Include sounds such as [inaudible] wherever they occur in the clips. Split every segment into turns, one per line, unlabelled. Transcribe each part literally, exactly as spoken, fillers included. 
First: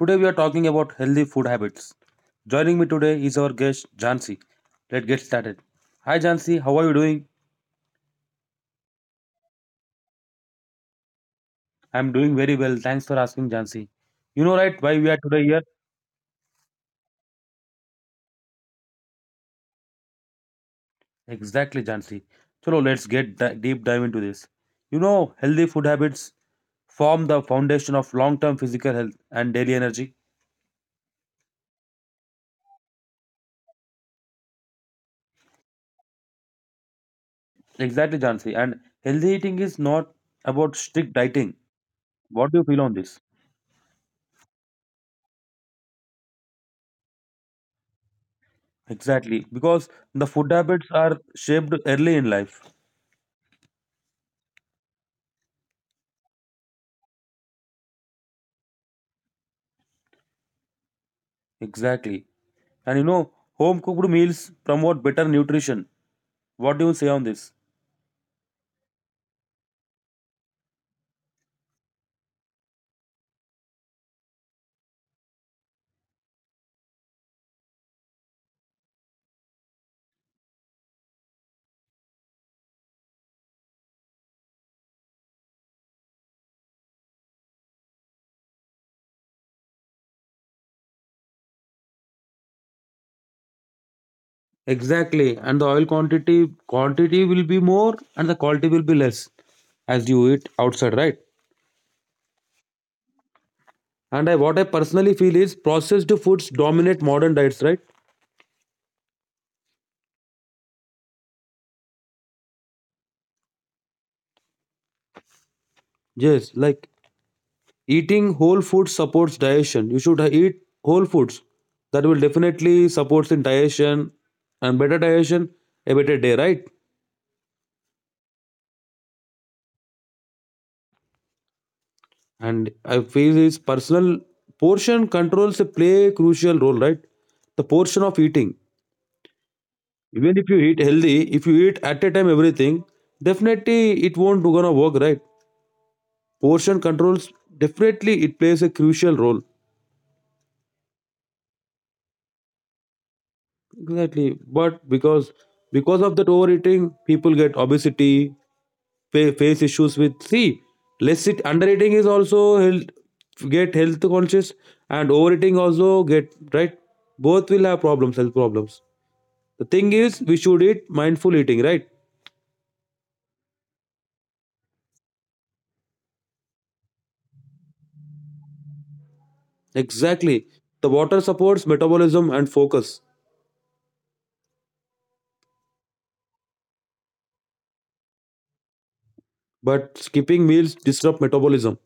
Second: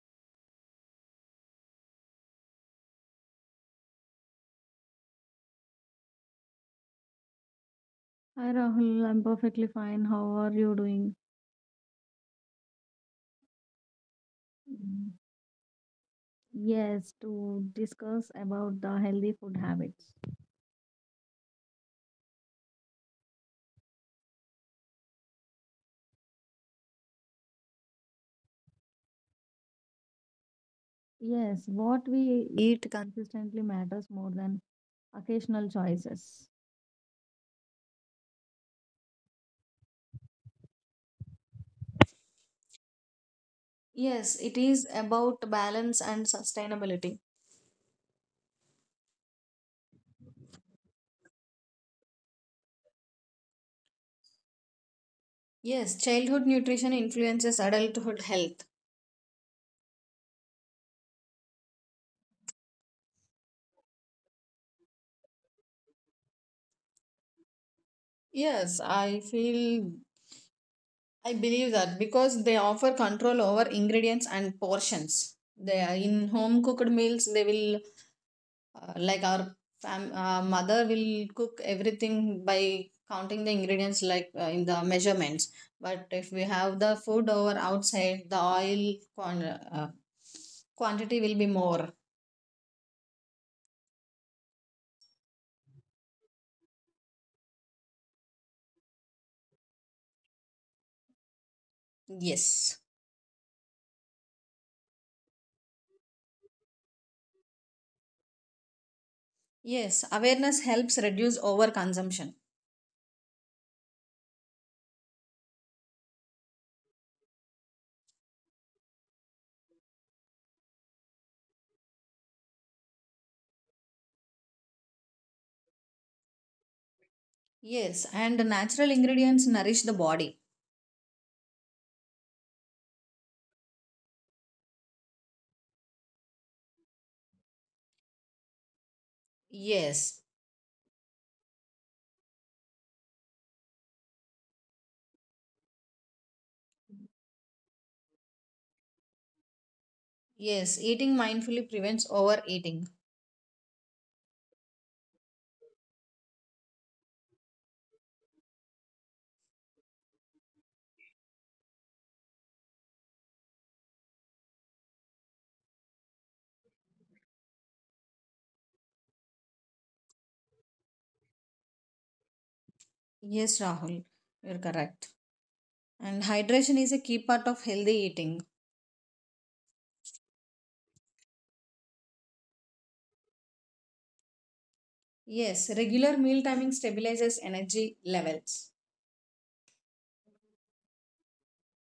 Today we are talking about healthy food habits. Joining me today is our guest Jansi. Let's get started. Hi Jansi, how are you doing?
Hi Rahul, I'm perfectly fine. How are you doing?
I'm doing very well. Thanks for asking Jansi. You know right why we
Mm,
are today here?
yes, to discuss about the healthy food habits.
Exactly Jansi. So let's get di- deep dive into this. You know, healthy food habits form the foundation of long-term physical health and daily energy.
Yes, what we eat consistently matters more than occasional choices.
Exactly Jansi. And healthy eating is not about strict dieting. What do you feel on this?
Yes, it is about balance and sustainability.
Exactly, because the food habits are shaped early in life.
Yes, childhood nutrition influences adulthood health.
Exactly. And you know, home cooked meals promote better nutrition. What do you say on this?
Yes, I feel I believe that because they offer control over ingredients and portions. They are in home cooked meals, they will Uh, like our fam- uh, mother will cook everything by counting the ingredients, like uh, in the measurements, but if we have the food over outside, the oil quan- uh, quantity will be more.
Exactly. And the oil quantity quantity will be more and the quality will be less as you eat outside, right?
Yes.
And I, what I personally feel is processed foods dominate modern diets, right?
Yes, awareness helps reduce over consumption.
Yes, like eating whole foods supports digestion. You should eat whole foods. That will definitely supports in digestion and better digestion, a better day, right?
Yes, and natural ingredients nourish the body.
And I feel this personal portion controls play a crucial role, right? The portion of eating.
Yes.
Even if you eat healthy, if you eat at a time everything, definitely it won't gonna work, right? Portion controls definitely it plays a crucial role.
Yes, eating mindfully prevents overeating.
Exactly, but because because of that overeating, people get obesity, fa- face issues with. See, less it undereating is also health get health conscious, and overeating also get right. Both will have problems, health problems. The thing is, we should eat mindful eating, right?
Yes, Rahul, you're correct, and hydration is a key part of healthy eating.
Exactly. The water supports metabolism and focus,
Yes, regular meal timing stabilizes energy levels.
but skipping meals disrupt metabolism.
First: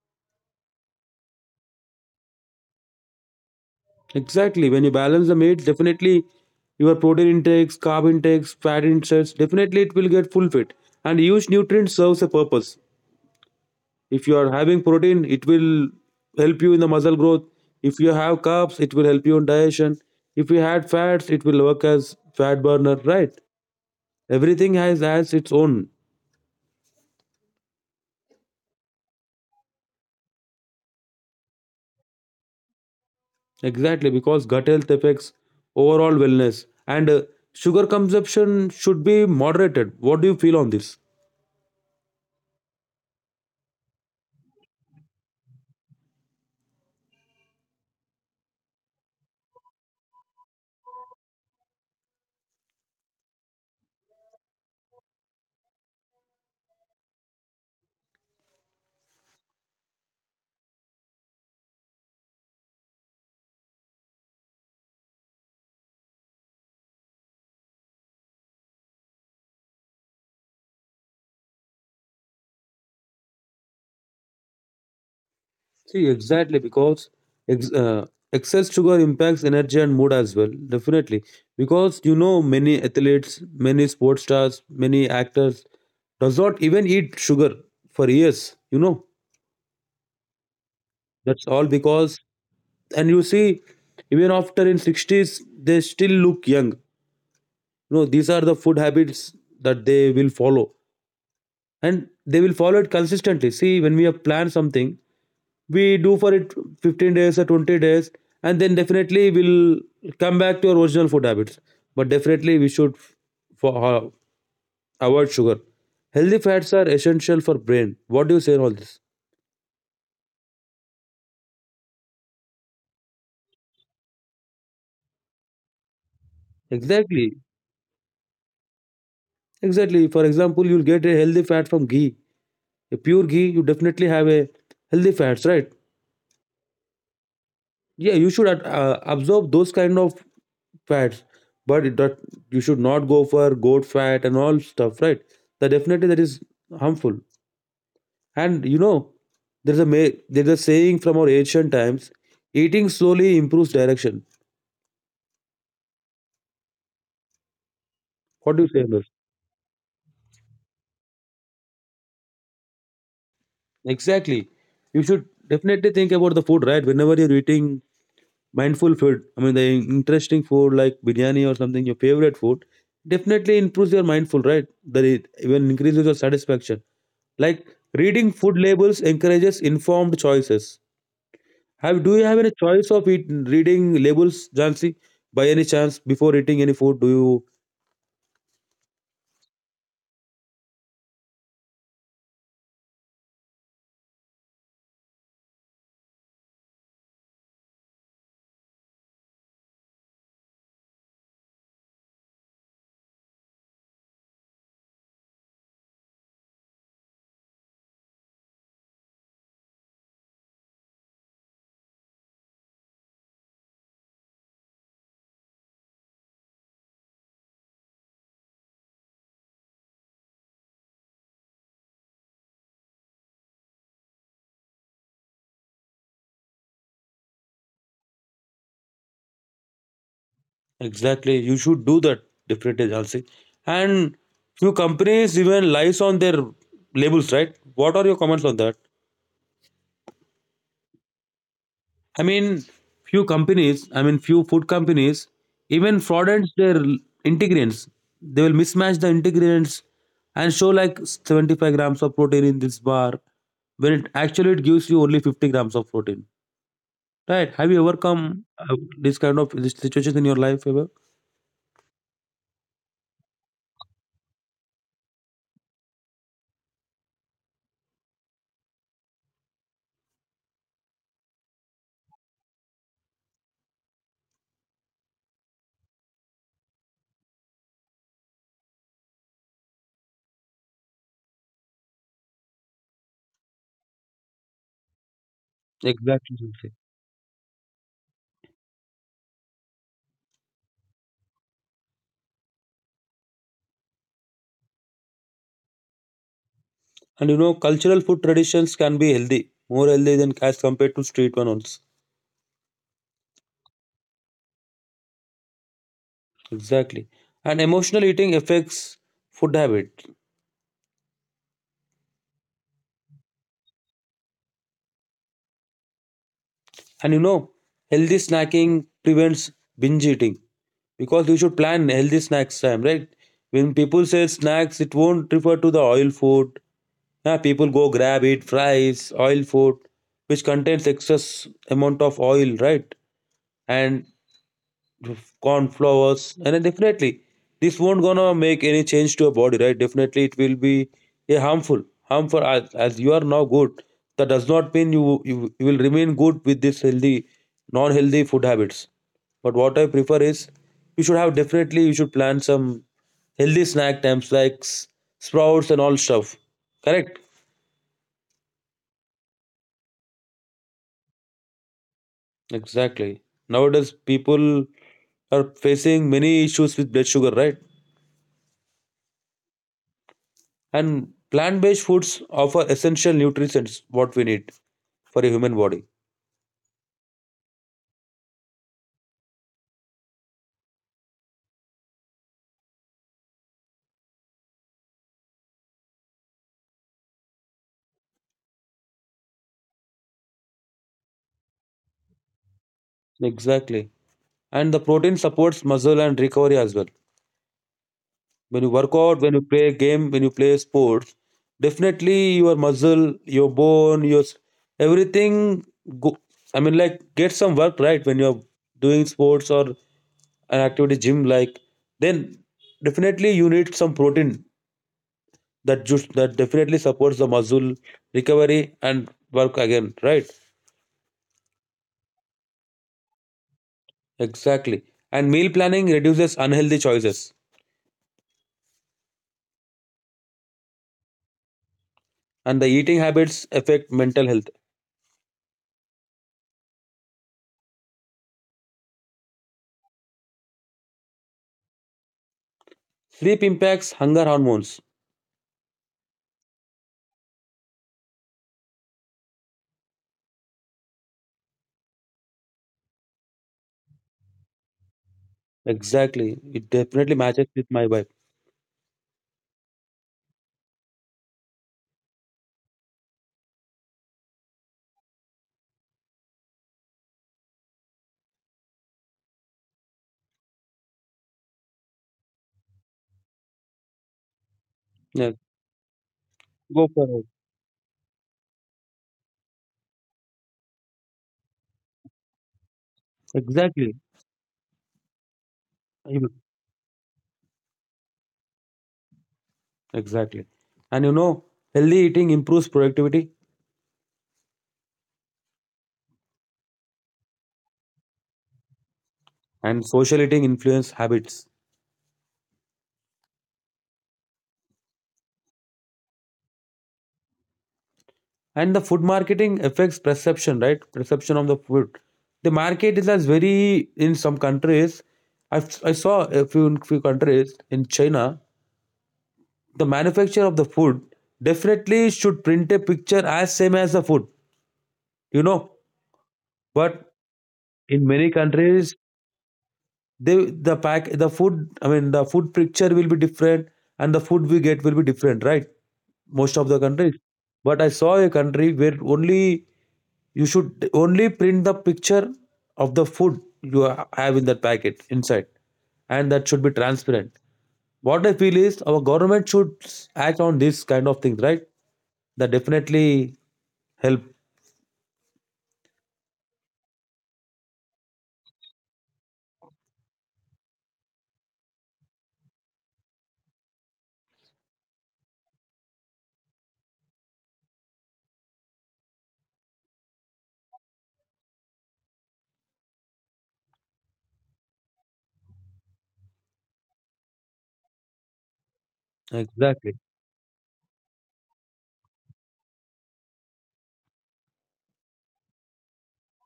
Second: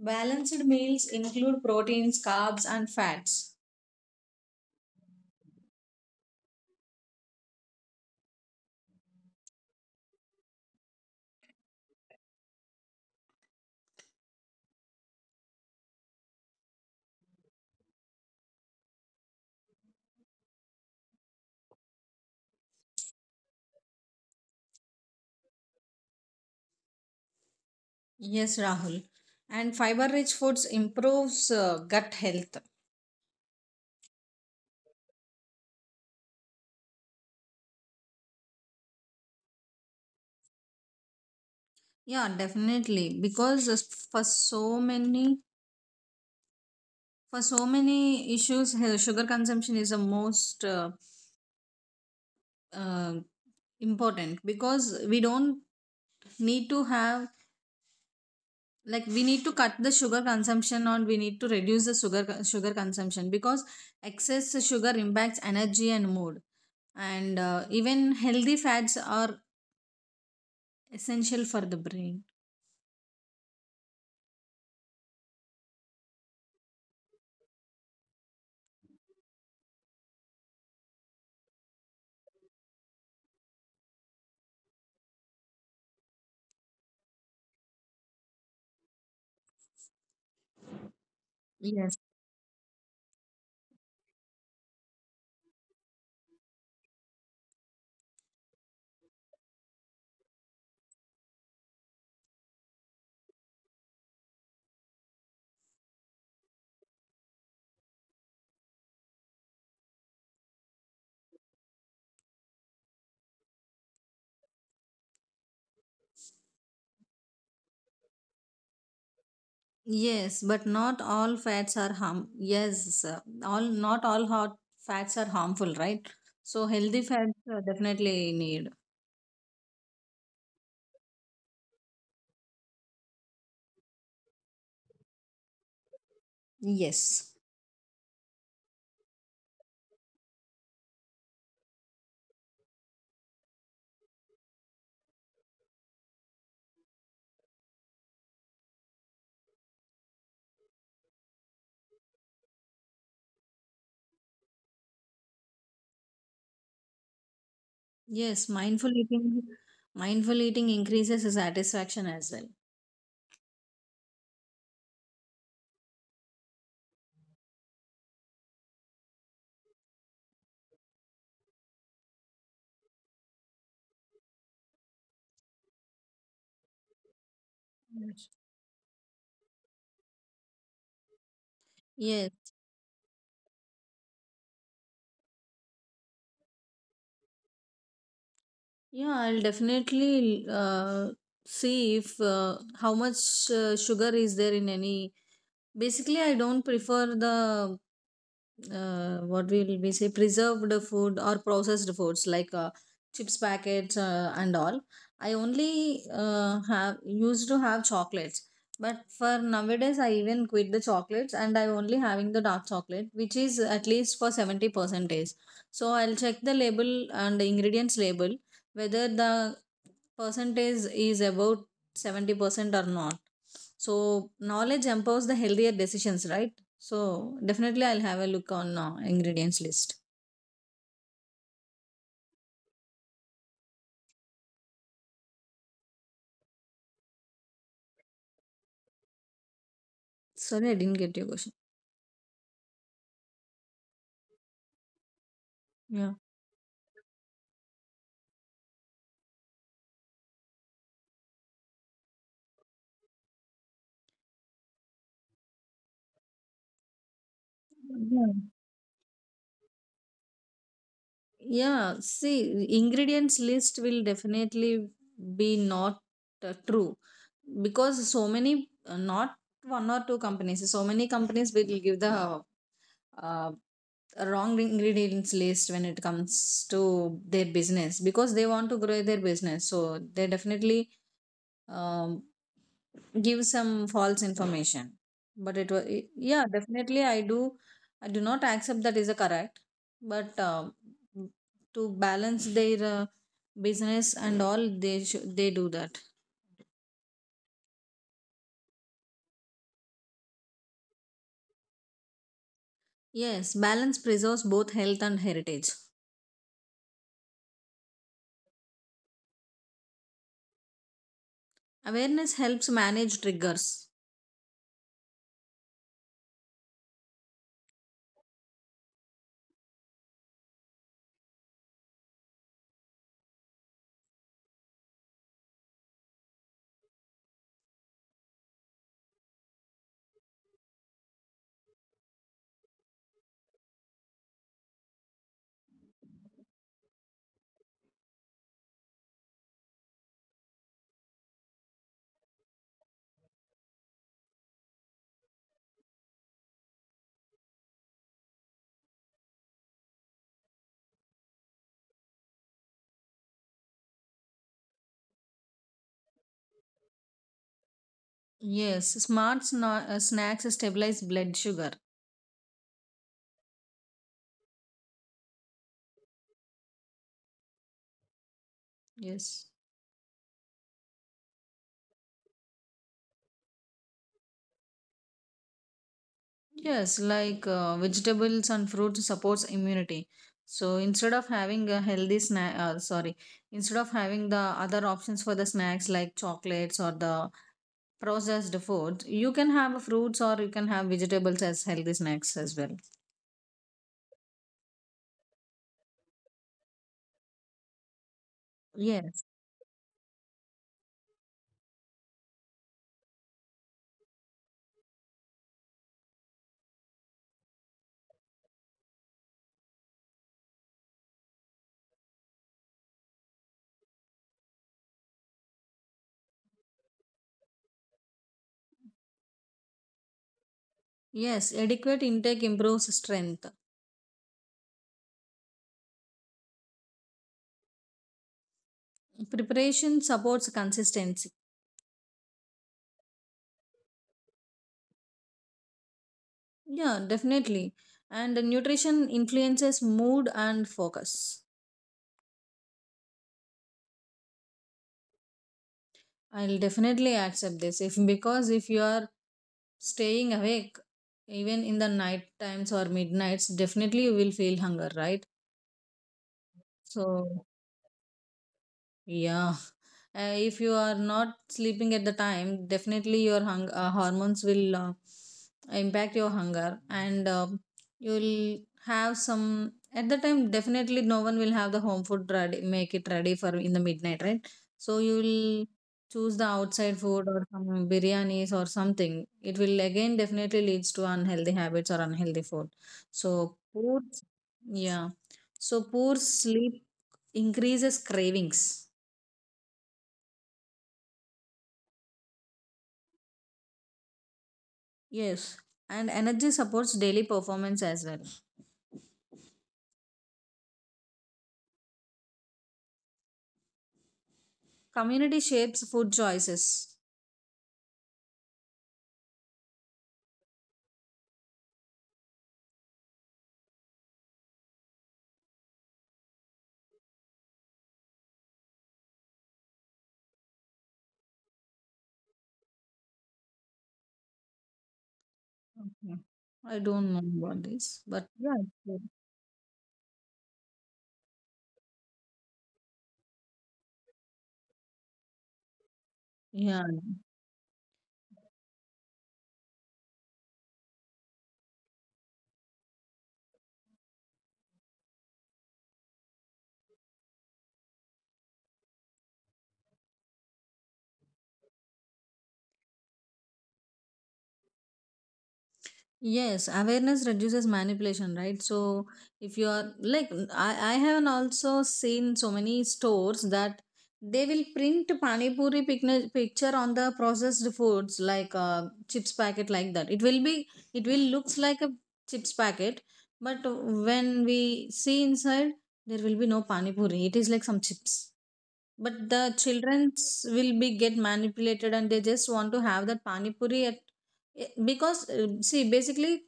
Balanced meals include proteins, carbs, and fats.
Exactly. When you balance the meat, definitely your protein intakes, carb intakes, fat intakes, definitely it will get full fit. And each nutrient serves a purpose. If you are having protein, it will help you in the muscle growth. If you have carbs, it will help you in digestion. If you had fats, it will work as fat burner, right? Everything has has its own.
Yes, Rahul. And fiber rich foods improves uh, gut health.
Exactly, because gut health affects overall wellness. And uh, sugar consumption should be moderated. What do you feel on this?
Yeah, definitely, because uh, for so many for so many issues, uh, sugar consumption is the most uh, uh, important, because we don't need to have, like, we need to cut the sugar consumption or we need to reduce the sugar sugar consumption, because excess sugar impacts energy and mood. And uh, even healthy fats are essential for the brain.
See, exactly, because ex- uh, excess sugar impacts energy and mood as well, definitely. Because you know, many athletes, many sports stars, many actors does not even eat sugar for years. You know, that's all
Yes.
because, and you see, even after in sixties, they still look young. You know, these are the food habits that they will follow, and they will follow it consistently. See, when we have planned something, we do for it fifteen days or twenty days, and then definitely we'll come back to our original food habits, but definitely we should for, uh, avoid sugar. Healthy fats are essential for brain. What do you say in all this?
Yes, but not all fats are harm, yes, uh, all not all hot fats are harmful, right? So healthy
Exactly,
fats, uh, definitely need.
exactly. For example, you'll get a healthy fat from ghee. A pure ghee, you definitely have a healthy fats, right?
Yes.
Yeah, you should ad- uh, absorb those kind of fats, but it not, you should not go for goat fat and all stuff, right? That definitely that is harmful. And you know, there's a ma- there's a saying from our ancient times: eating slowly improves direction.
Yes,
What do you say on
mindful
this?
eating. Mindful eating increases satisfaction as well.
Exactly. You should definitely think about the food, right? Whenever you're eating mindful food, I mean the interesting food like biryani or something, your favorite food, definitely improves your mindful, right? That it even increases your satisfaction. Like reading
Yes.
food labels encourages informed choices. Have do you
Yes.
have any choice of eat, reading labels, Jansi? By any chance, before eating any food, do you?
Yeah, I'll definitely uh, see if uh, how much uh, sugar is there in any. Basically, I don't prefer the uh, what will we say preserved food or processed foods, like uh, chips packets uh, and all. I only uh, have used to have chocolates, but for nowadays I even quit the chocolates and I'm only having the dark chocolate, which is at least for seventy percentage. So I'll check the label and the ingredients label, whether the percentage is about seventy percent or not. So knowledge empowers the healthier decisions, right? So definitely I'll have a look on uh, ingredients list.
Exactly. You should do that definitely, Jhansi. And few companies even lies on their labels, right? What are your comments on that?
Sorry, I didn't get your question.
I mean, few companies, I mean, few food companies even
Yeah,
fraudulent their l- ingredients. They will mismatch the ingredients and show like seventy-five grams of protein in this bar when it actually it gives you only fifty grams of protein. Right? Have you ever
yeah.
come uh, this kind of this situation in your life ever?
Yeah, see, ingredients list will definitely be not uh, true, because so many, uh, not one or two companies, so many companies will give the uh, wrong ingredients list when it comes to their business, because they want to grow their business. So they definitely um, give some false information, but it was. Yeah,
Exactly. Jhansi.
definitely I do. I do not accept that is a correct, but um, to balance their uh, business and all, they should, they do that.
And you know, cultural food traditions can be healthy, more healthy than as compared to street one also.
Yes, balance preserves both health and heritage.
Exactly. And emotional eating affects food habit.
Awareness helps manage triggers.
And you know, healthy snacking prevents binge eating because you should plan healthy snacks time, right? When people say snacks, it won't refer to the oil food. Yeah, people go grab it, fries, oil food, which contains excess amount of oil, right? And corn flowers, and then definitely this won't gonna make any change to your body, right? Definitely it will be a harmful harmful as, as you are now good, that does not mean you, you you will remain good with this healthy non-healthy food habits. But what I prefer is you should have definitely you should plan some healthy snack times like s- sprouts and all stuff, correct?
Yes, smart sna- uh, snacks stabilize blood sugar.
Exactly. Nowadays people are facing many issues with blood sugar, right?
Yes.
And plant based foods offer essential nutrients what we need for a human body.
Yes, like uh, vegetables and fruits supports immunity. So instead of having a healthy snack, uh, sorry, instead of having the other options for the snacks like chocolates or the processed foods, you can have fruits or you can have vegetables as healthy snacks as well.
Exactly. And the protein supports muscle and recovery as well. When you work
Yes,
out, when you play a game, when you play sports, definitely your muscle, your bone, your s- everything go, I mean like get some work, right? When you're doing sports or an activity gym like, then definitely you need some protein. That just that definitely supports the muscle recovery and work again, right?
yes, adequate intake improves strength.
Exactly. And meal planning reduces unhealthy choices.
Preparation supports consistency.
And the eating habits affect mental health.
Yeah, definitely. And nutrition influences mood and focus.
Sleep impacts hunger hormones.
I'll definitely accept this, if because if you are staying awake even in the night times or midnights, definitely you will feel hunger, right?
Exactly. It definitely
So,
matches with my wife.
yeah. Uh, if you are not sleeping at the time, definitely your hung- uh, hormones will uh, impact your hunger, and uh, you'll have some at the time, definitely no one will have the home food ready, make it ready for in the midnight, right? So you
Yeah,
will choose the
go
outside
for
food
it.
or some biryanis or something, it will again definitely leads to unhealthy habits or unhealthy food. So poor,
Exactly.
yeah, so poor
You-
sleep increases cravings.
exactly. And you know, healthy eating improves productivity.
Yes, and energy supports daily performance as well.
And social eating influence habits.
Community shapes food choices.
And the food marketing affects perception, right? Perception of the food. The market is as very in some countries. I've, I saw a few few countries in China. The manufacture of the food definitely should print a picture as same as the food. You know,
Okay. I don't
but
know about this,
in
but
many
yeah, it's
countries
good.
they the pack the food, I mean the food picture will be different, and the food we get will be different, right? Most of the
Yeah.
countries, but I saw a country where only you should only print the picture of the food you ha- have in that packet inside, and that should be transparent. What I feel is our government should s- act on these kind of things, right? That definitely help.
Yes, awareness reduces manipulation, right? So if you are like I, I have not also seen so many stores that they will print pani puri picni- picture on the processed foods like uh, chips packet like that. It will be, it will looks like a chips packet, but when we see inside, there will be no pani puri. It is like some chips. But the
Exactly,
childrens will be get manipulated and they just want to have that pani puri at, eh, because eh, see basically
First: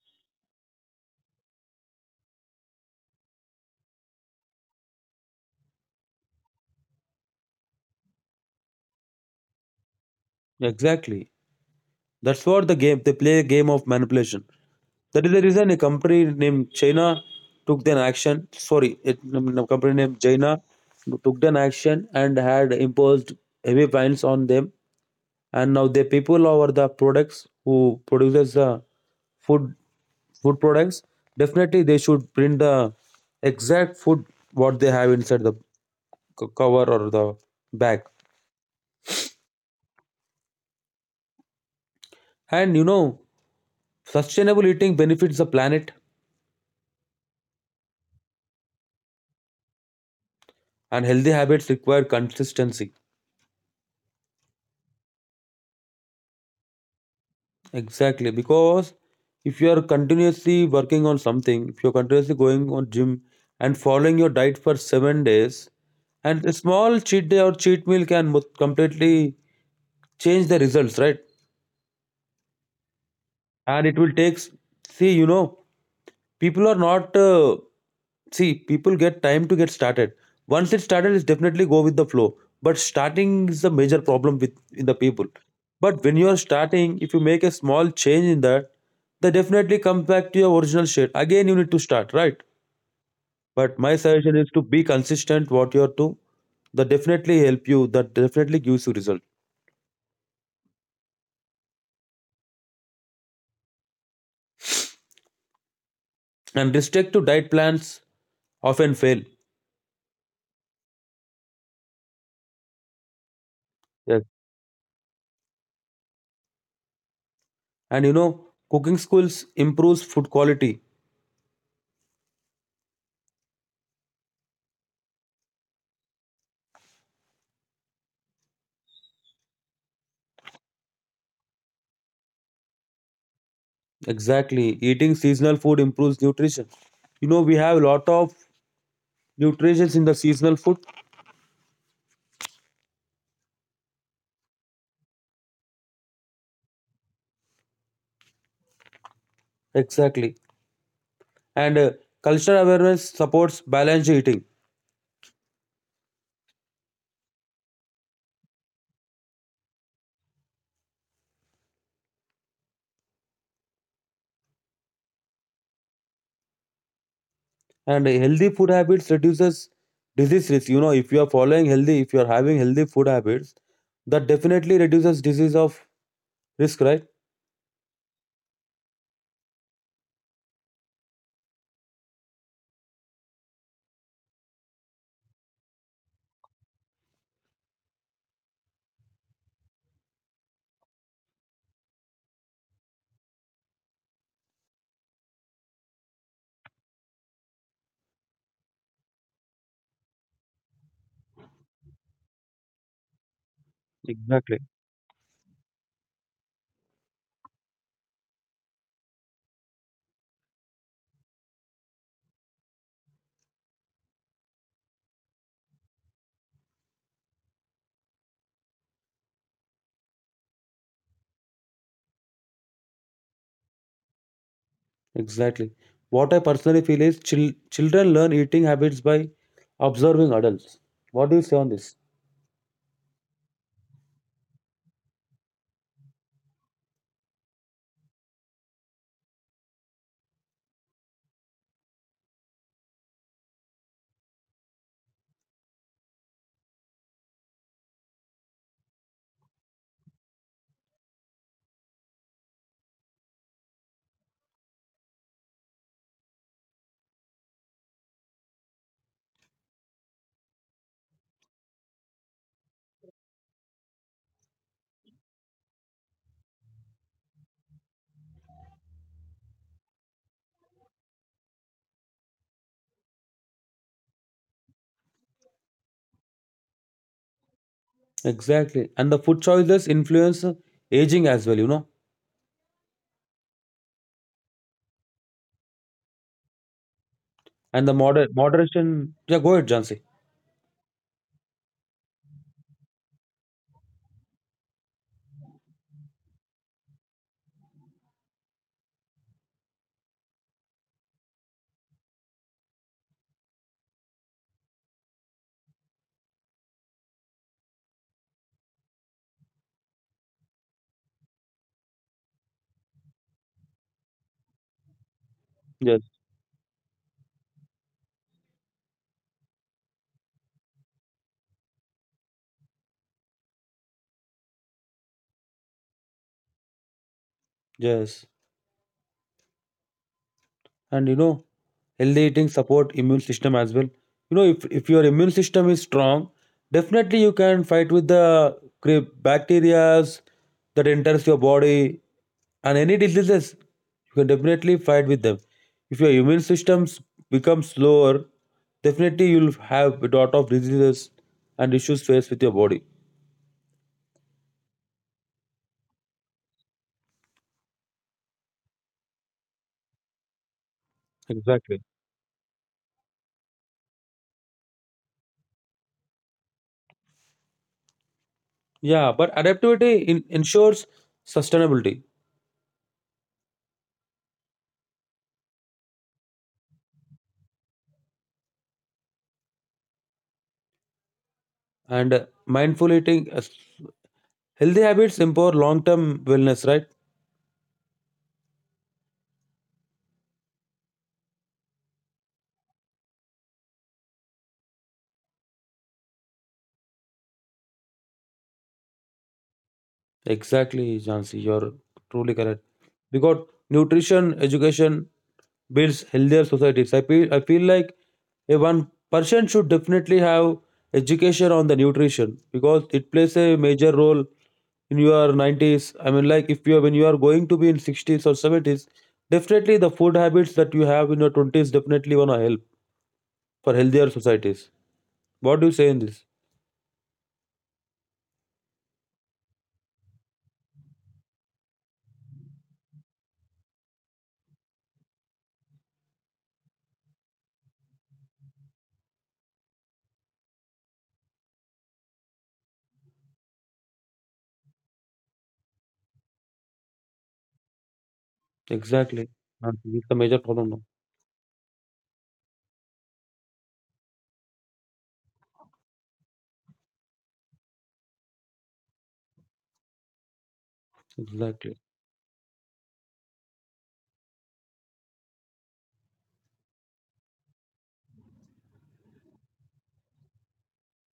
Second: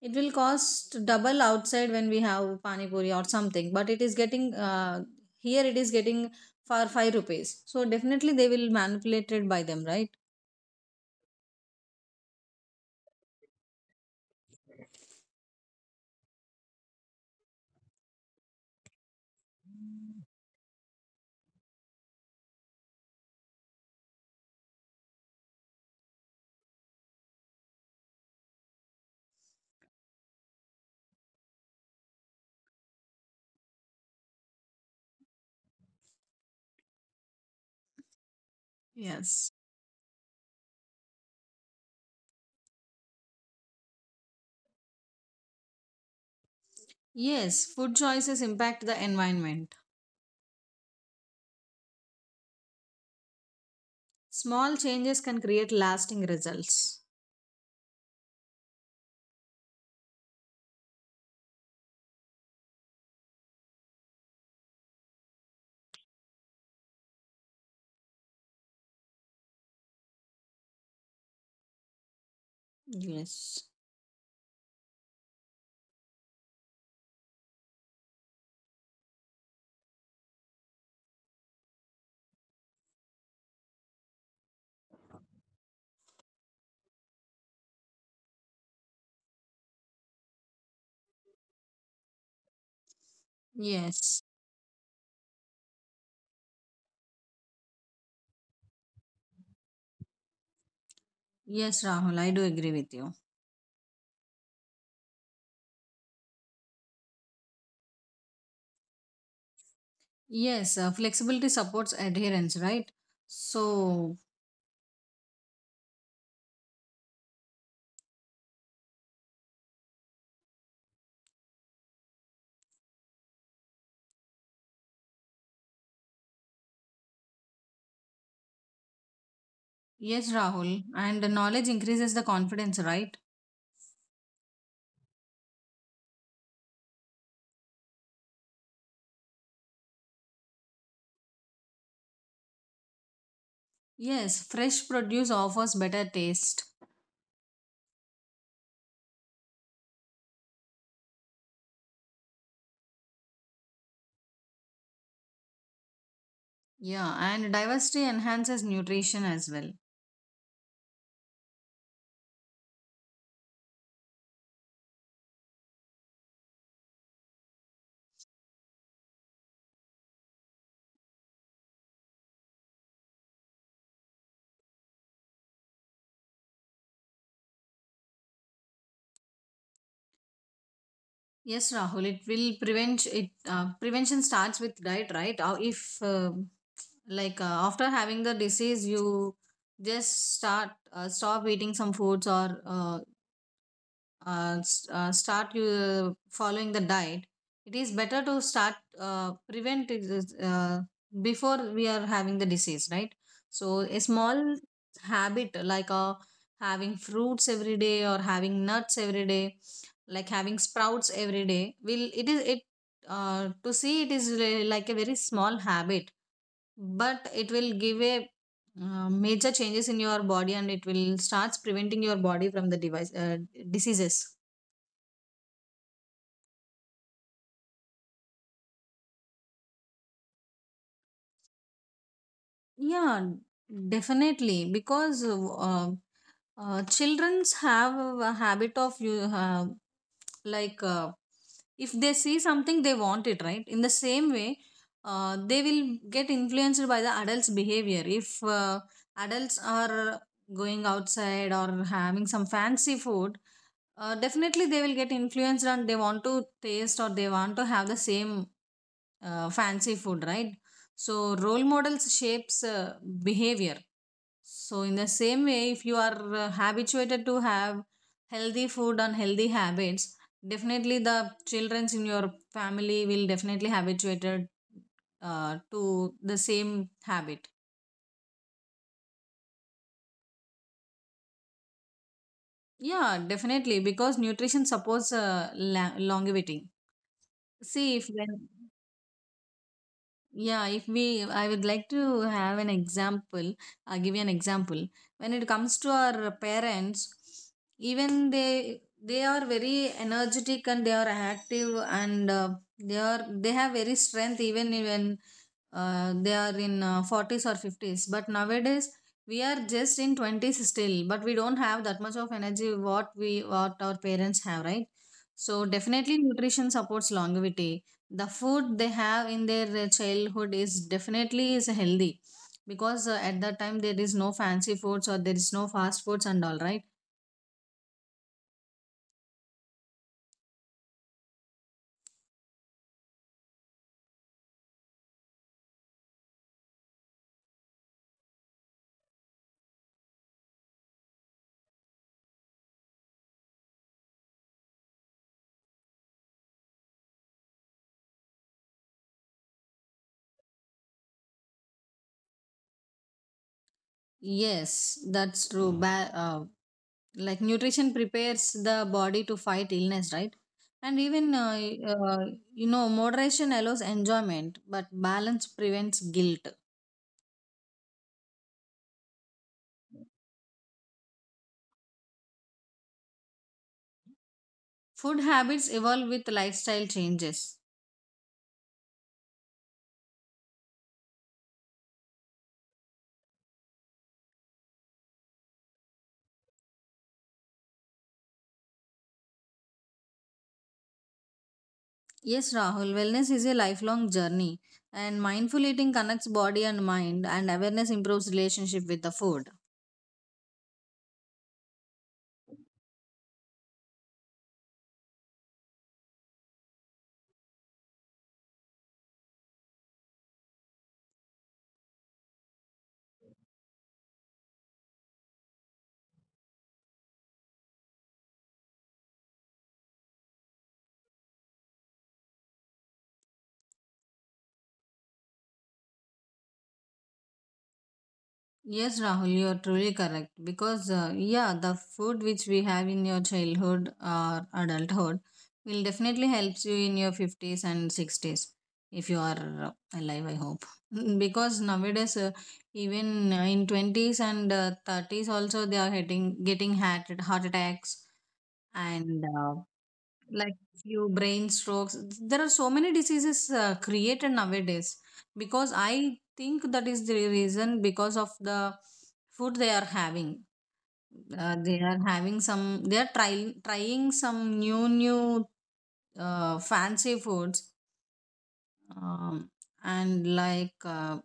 it will cost double outside when we have pani puri or something, but it is getting uh, here it is getting for five rupees, so definitely they will manipulated by them, right?
exactly. That's what the game, they play a game of manipulation. That is the reason a company named China took an action. Sorry, it, a company named China took an action and had imposed heavy fines on them. And now the people over the products who produces the food food products, definitely they should print the exact food what they have inside the c- cover or the bag.
Yes.
And you know, sustainable eating benefits the planet.
Yes, food choices impact the environment.
And healthy habits require consistency.
Small changes can create lasting results.
Exactly. Because if you are continuously working on something, if you're continuously going on gym and following your diet for seven days, and a small cheat day or cheat meal can mo- completely change the results, right?
Yes.
And it will takes, see you know, people are not uh, see people get time to get started. Once it started it's definitely go with the flow, but starting is the major problem with in the people. But when you are starting, if you make a small change in that, they definitely come back to your original shape again, you need to start, right? But my
Yes.
suggestion is to be consistent what you are to. That definitely help you, that definitely gives you result.
Yes, Rahul, I do agree with you.
And restrict to diet plans often fail.
Yes, uh, flexibility supports adherence, right?
Yes.
So,
And you know, cooking schools improves food quality.
yes, Rahul, and knowledge increases the confidence, right?
Exactly. Eating seasonal food improves nutrition. You know, we have a lot of nutrients in the seasonal food.
Yes, fresh produce offers better taste.
Exactly. And uh, cultural awareness supports balanced eating.
Yeah, and diversity enhances nutrition as well.
And healthy food habits reduces disease risk. You know, if you are following healthy, if you are having healthy food habits, that definitely reduces disease of risk, right?
Yes, Rahul, it will prevent it. Uh, prevention starts with diet, right? Uh, if uh, like uh, after having the disease, you just start uh, stop eating some foods or uh, uh, s- uh, start you following the diet, it is better to start uh, prevent it is, uh, before we are having the disease, right? So a small
Exactly.
habit like uh, having fruits every day or having nuts every day, like having sprouts every day, will, it is it, uh, to see it is re- like a very small habit, but it will give a uh, major changes in your body, and it will starts preventing your body from the device uh, diseases.
Exactly. What I personally feel is chil- children learn eating habits by observing adults. What do you say on this?
Yeah, definitely. Because uh, uh, childrens have a habit of you uh, like uh, if they see something they want it, right. In the same way, uh, they will get influenced by the adults' behavior. If uh, adults are going outside or having some fancy food, uh, definitely they will get influenced and they want to taste or they want to have the same uh, fancy food, right? So role models shapes uh, behavior. So, in the same way, if you are uh, habituated to have healthy food and healthy habits, definitely the childrens in your family will definitely habituated uh, to the same habit.
Exactly. And the food choices influence uh, aging as well, you know.
Yeah, definitely, because nutrition supports uh, la- longevity.
And the
See if
moder-
when,
moderation. Yeah, go ahead, Jansi.
yeah, if we, I would like to have an example. I'll give you an example. When it comes to our parents, even they they are very energetic and they are active, and uh, they are they have very strength even when uh, they are in uh, forties or fifties. But nowadays we are just in twenties still, but we don't have that much of energy what we, what our parents have, right? So definitely
Yes.
nutrition supports longevity. The food they have in their uh, childhood is definitely is healthy, because uh, at that time there is no fancy foods or there is no fast foods and all, right?
Yes. And you know, healthy eating support immune system as well. You know, if, if your immune system is strong, definitely you can fight with the cri- bacterias that enters your body, and any diseases you can definitely fight with them. If your immune systems become slower, definitely you'll have a lot of diseases and issues faced with your body.
Yes, that's true. Mm. Ba- uh, like nutrition prepares the body to fight illness, right? And even uh,
Exactly.
uh, you know, moderation allows enjoyment, but balance prevents guilt.
Yeah, but adaptivity in, ensures sustainability.
Food habits evolve with lifestyle changes.
And uh, mindful eating uh, healthy habits empower long-term wellness, right?
Yes, Rahul, wellness is a lifelong journey, and mindful eating connects body and mind, and awareness improves relationship with the food.
Exactly, Jansi. You're truly correct. Because nutrition, education builds healthier societies. I feel I feel like a one person should definitely have education on the nutrition because it plays a major role in your nineties. i mean like if you are, when you are going to be in sixties or seventies, definitely the food habits that you have in your twenties definitely want to help for healthier societies. What do you say in this?
Yes, Rahul, you are truly correct because, uh, yeah, the food which we have in your childhood or adulthood will definitely helps you in your fifties and sixties, if you are uh, alive, I hope. [laughs] Because nowadays, uh, even uh, in twenties and uh, thirties, also they are getting, getting heart, heart attacks and
Exactly.
uh,
And this is the major
like
problem now.
few brain strokes, there are so many diseases uh, created nowadays, because I think that is the reason, because of the food they are having. Uh, they
Exactly.
are having some, they are trying trying some new new uh, fancy foods, um, and like uh,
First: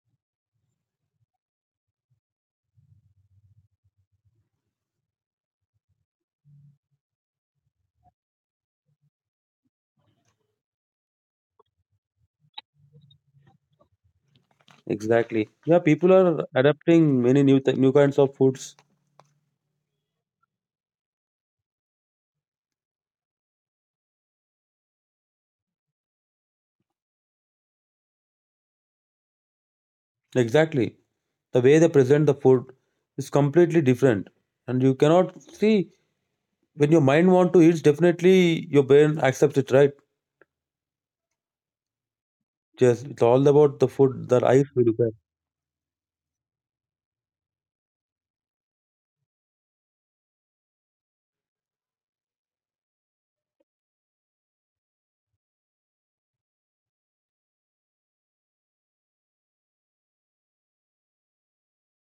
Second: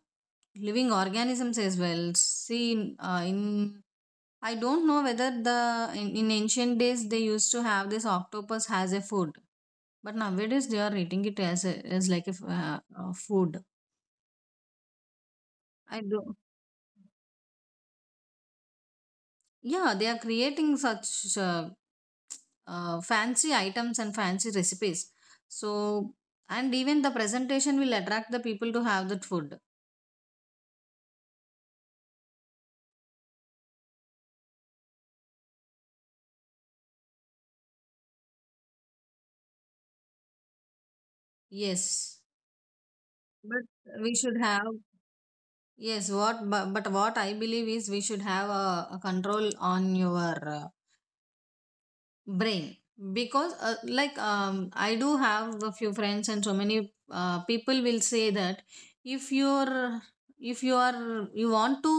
living organisms as well. See uh, in, I don't know whether the in, in ancient days they used to have this octopus as a food, but nowadays they are eating it as a, as like a f- uh, uh, food.
Exactly. Yeah,
I
people
do.
are adapting many new th- new kinds of foods.
Yeah, they are creating such uh, uh, fancy items and fancy recipes. So and even the presentation will attract the people to have that food.
Exactly. The way they present the food is completely different. And you cannot see, when your mind want to eat, definitely your brain accepts it, right?
Yes,
Yes, it's all
but
about the
we
food that
should
eyes
have,
will look at.
yes. What but, but what I believe is we should have a, a control on your. Uh, Brain, because uh, like um, I do have a few friends and so many uh, people will say that if you're, if you are you want to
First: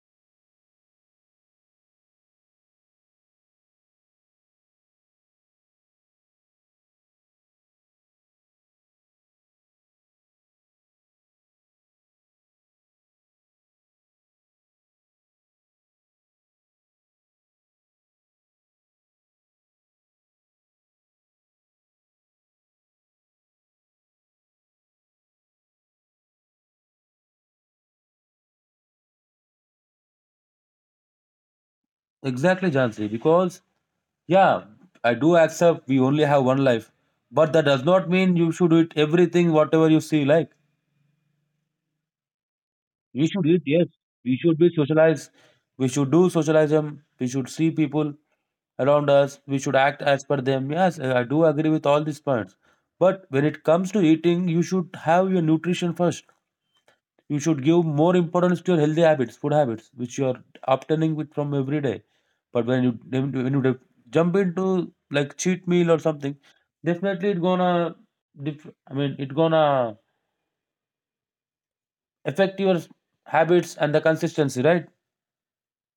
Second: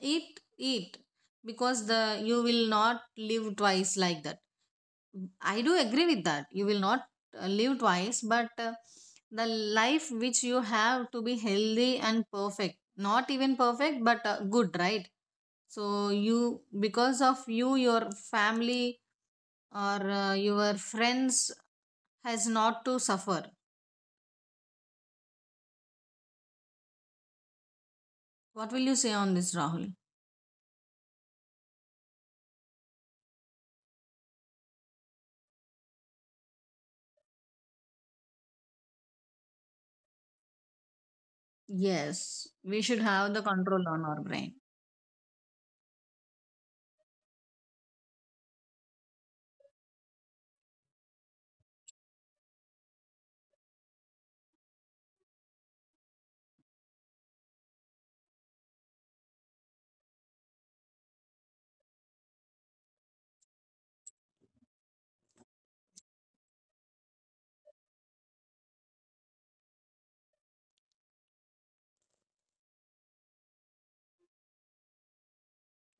eat eat, because the you will not live twice, like that. I do agree with that, you will not uh, live twice, but uh, the life which you have to be healthy and perfect, not even perfect but uh, good, right? So you, because of you your family or uh, your friends has not to suffer. What will you say on this, Rahul?
Exactly, Jansi. Because yeah, I do accept we only have one life, but that does not mean you should eat everything whatever you see like.
Yes, we should
We
have
should
the
eat, yes.
control on our
We should
brain.
be socialized. We should do socialism. We should see people around us. We should act as per them. Yes, I I do agree with all these points. But when it comes to eating, you should have your nutrition first. You should give more importance to your healthy habits, food habits, which you are obtaining with from every day. But when you when you jump into like cheat meal or something, definitely it gonna. Dif- I mean, it gonna affect your habits and the consistency, right?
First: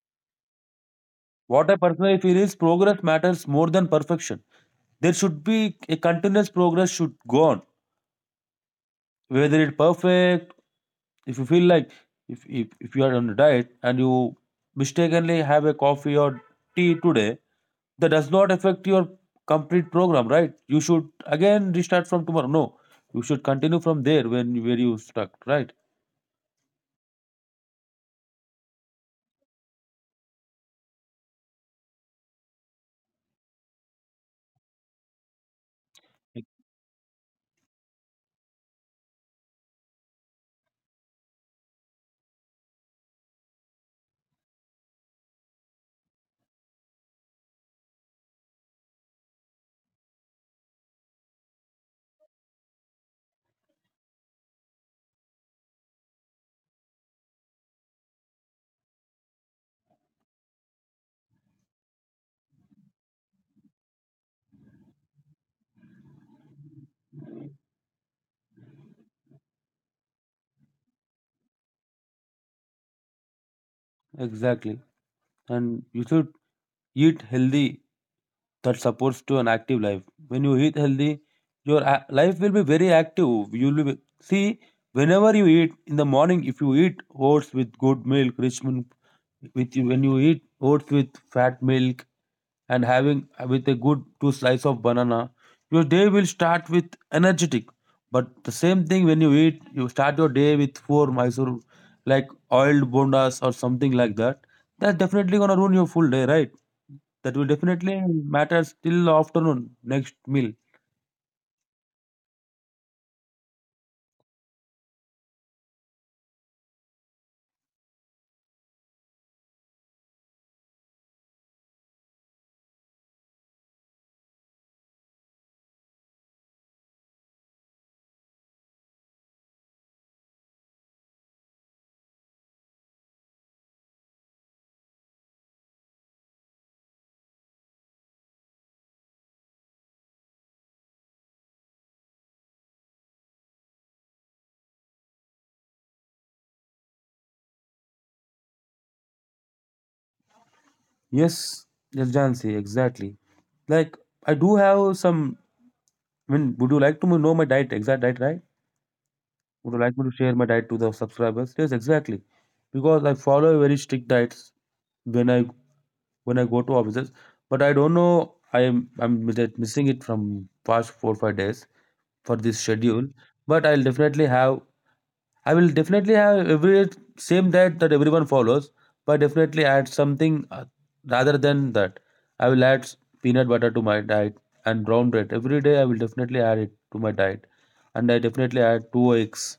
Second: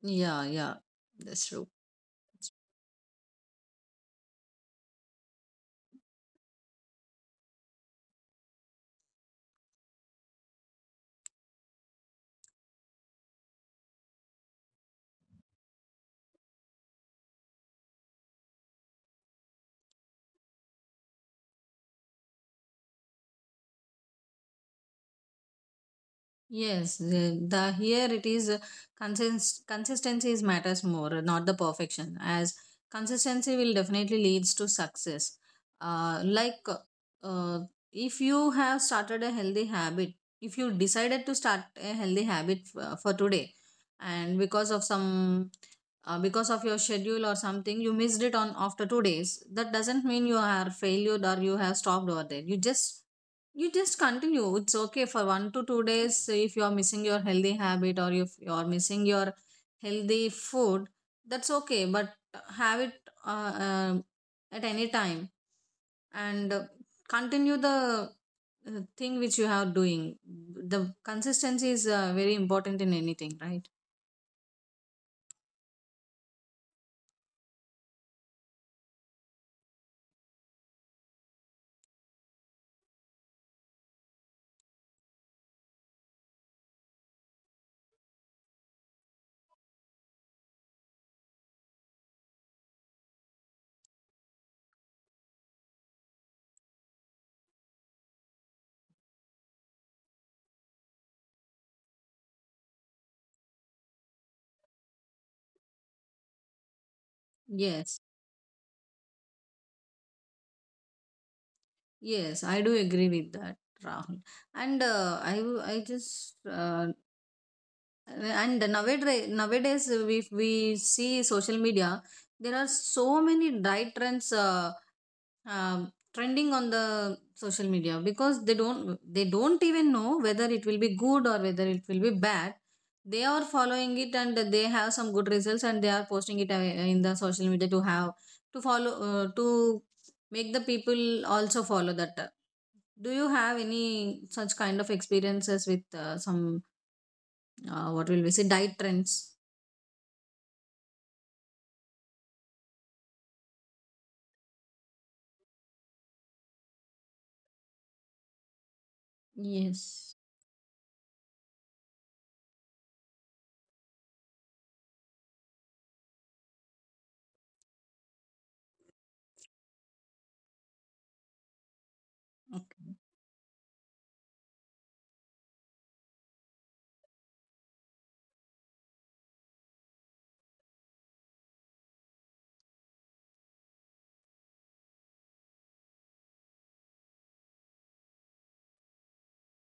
Yeah, yeah. That's true.
What I personally feel is progress matters more than perfection. There should be a continuous progress should go on. Whether it's perfect, if you feel like, if, if, if you are on a diet and you mistakenly have a coffee or tea today, that does not affect your complete program, right? You should again restart from tomorrow. No, you should continue from there when where you stuck, right?
Yes, the, the here it is uh, consist, consistency is matters more, uh, not the perfection. As consistency will definitely leads to success. Uh,
Ex-
like uh, if you have started a healthy habit, if you decided to start a healthy habit for, for today, and because of some uh, because of your schedule or something you missed it on after two days. That doesn't mean you are failed or you have stopped over there. You just you just continue. It's okay for one to two days if you are missing your healthy habit or if you are missing your healthy food. That's okay, but have it uh, uh, at any time and uh, continue the uh, thing which you are doing. The consistency is uh, very important in anything, right?
Exactly. And you should eat healthy that supports to an active life. When you eat healthy, your a- life will be very active. You will be see, whenever you eat in the morning, if you eat oats with good milk, rich milk, with you, when you eat oats with fat milk and having with a good two slice of banana, your day will start with energetic. But the same thing, when you eat, you start your day with four mysore, like oiled bondas or something like that, that's definitely gonna ruin your full day, right? That will
Yes,
definitely matter till afternoon, next meal.
yes, I do agree with that, Rahul. And uh, I w- I just uh, and nowadays nowadays if we see social media, there are so many diet trends uh, um trending on the social media. Because they don't they don't even know whether it will be good or whether it will be bad, they are following it, and they have some good results, and they are posting it uh, in the social media to have to follow uh, to make the people also follow that. Do you have any such kind of experiences with uh, some, uh, what will we say, diet trends?
Yes, yes, Jansi, exactly. Like, I do have some. I mean, would you like to know my diet, exact diet, right? Would you like
Yes.
me to share my diet to the subscribers? Yes, exactly. Because I follow a very strict diets when I when I go to offices, but I don't know. I am I'm mis- missing it from past four five days for this schedule. But I'll definitely have I will definitely have every same diet that everyone follows, but definitely add something uh, rather than that. I will add s- Peanut butter to my diet and brown bread every day. I will definitely add it to my diet, and I definitely add two eggs,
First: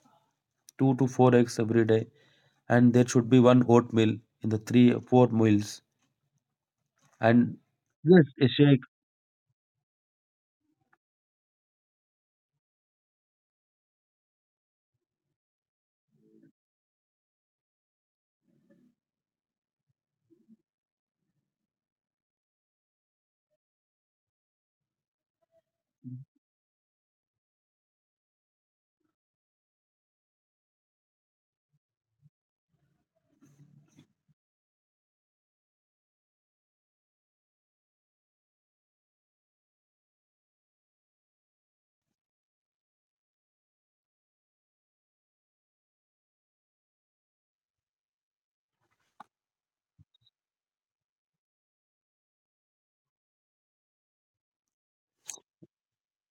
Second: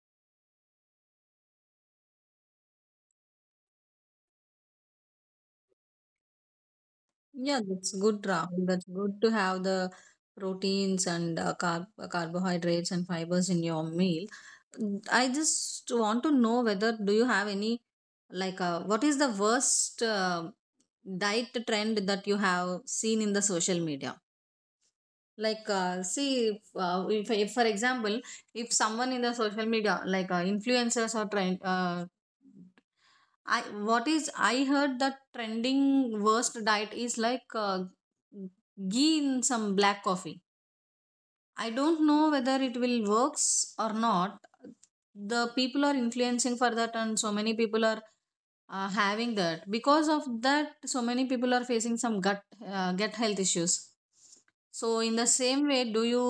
two to four eggs every day, and there should be one oatmeal in the three or four meals. And
Yeah, that's
yes,
good
a
round.
shake.
That's good to have the proteins and uh, carb uh, carbohydrates and fibers in your meal. Mm, I just want to know whether do you have any, like uh, what is the worst uh, diet trend that you have seen in the social media? Like uh, see, if, uh, if, if for example, if someone in the social media, like uh, influencers or trend uh, I what is I heard that trending worst diet is like uh, ghee in some black coffee. I don't know whether it will works or not. The people are influencing for that, and so many people are uh, having that. Because of that, so many people are facing some gut uh, gut health issues. So in the same way, do you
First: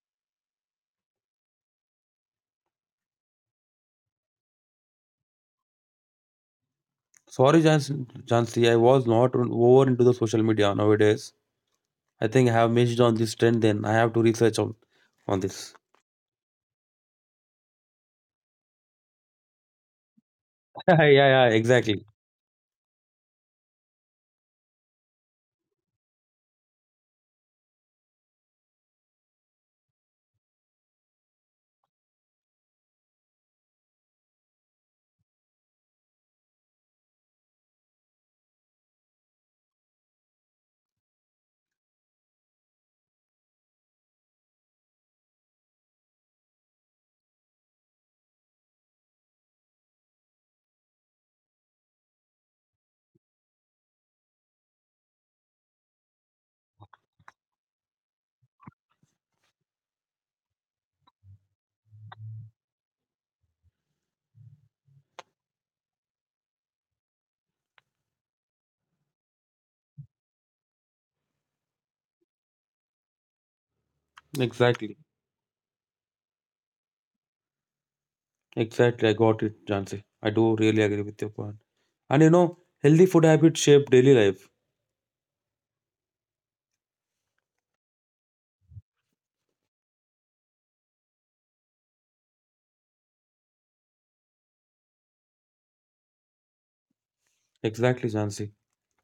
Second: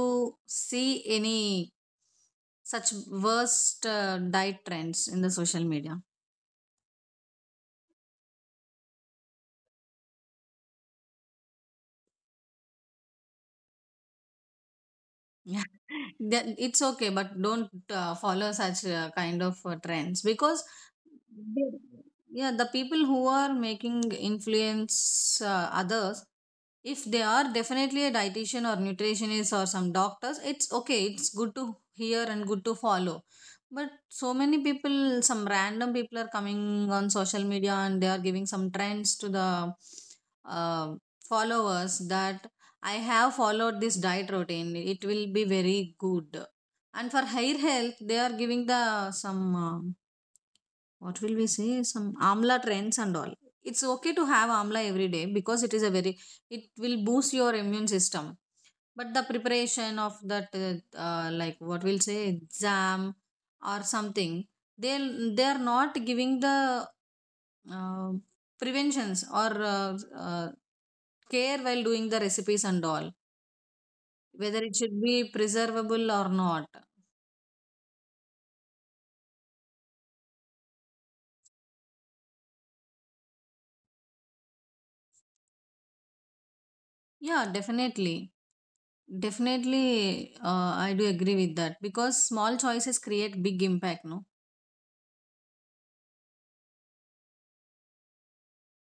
see any such worst uh, diet trends in the social media?
Sorry, Jansi, I was not on- over into the social media nowadays. I think I have missed on this trend. Then I have to research on on
Yeah.
this.
[laughs] Then it's okay, but don't uh, follow such uh, kind of uh, trends, because
[laughs] Yeah, yeah, exactly.
yeah, the people who are making influence uh, others, if they are definitely a dietitian or nutritionist or some doctors, it's okay. It's good to hear and good to follow. But so many people, some random people, are coming on social media and they are giving some trends to the uh, followers that I have followed this diet routine, it will be very good. And for hair health, they are giving the some, uh, what will we say, some amla trends and all. It's okay to have amla every day because it is a very it will boost your immune system. But the preparation of that uh, uh, like what we'll say exam or something, they they are not giving the uh, preventions or uh, uh, care while doing the recipes and all, whether it
Exactly.
should be preservable or not.
Exactly. I got it, Jansi. I do really agree with your point. And you know, healthy food habits shape daily life.
Yeah, definitely. Definitely, uh, I do agree with that because small choices create big impact, no?
Exactly, Jansi.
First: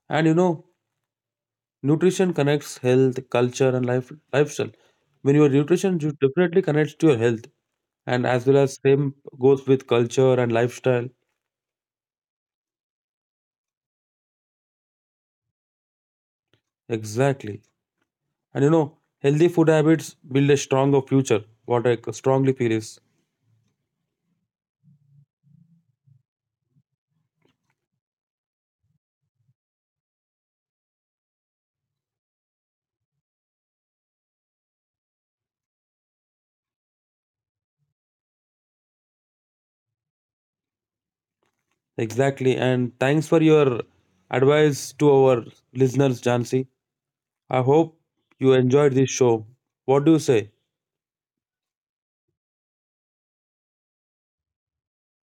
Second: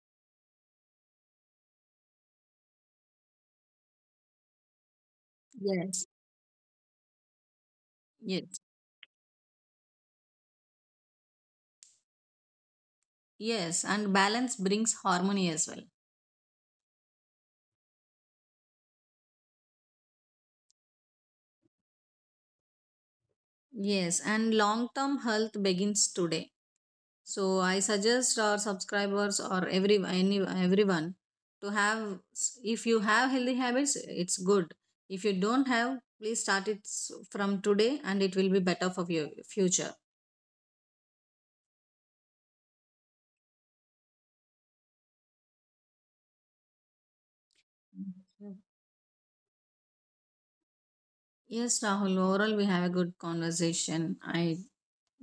And you know, nutrition connects health, culture, and life lifestyle. When your nutrition,
Yes.
you definitely connects to your health. And as well
Yes.
as same goes with culture and lifestyle.
Yes, and balance brings harmony as well.
Exactly. And you know, healthy food habits build a stronger future. What I strongly feel is,
Yes, and long term health begins today. So I suggest our subscribers, or every any everyone, to have, if you have healthy habits, it's good. If you don't have, please start it s- from today and it will be better for your future.
exactly, and thanks for your advice to our listeners, Jansi. I hope you enjoyed this show. What do you say?
Yes, Rahul. Overall, we have a good conversation. I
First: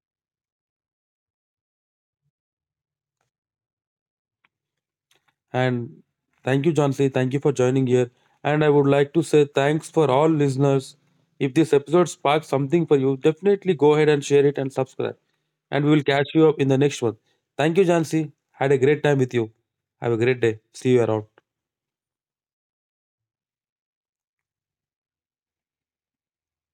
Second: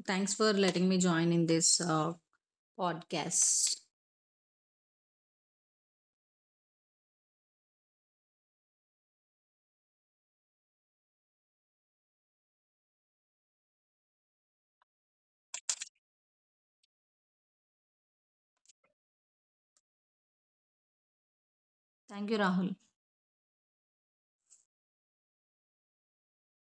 Thanks for letting me join in this uh, podcast.
And thank you, Jansi. Thank you for joining here. And I would like to say thanks for all listeners. If this episode sparked something for you, definitely go ahead and share it and subscribe. And we will catch you up in the next one. Thank you, Jansi. Had a great time with you. Have a great day. See you around.
Thank you, Rahul.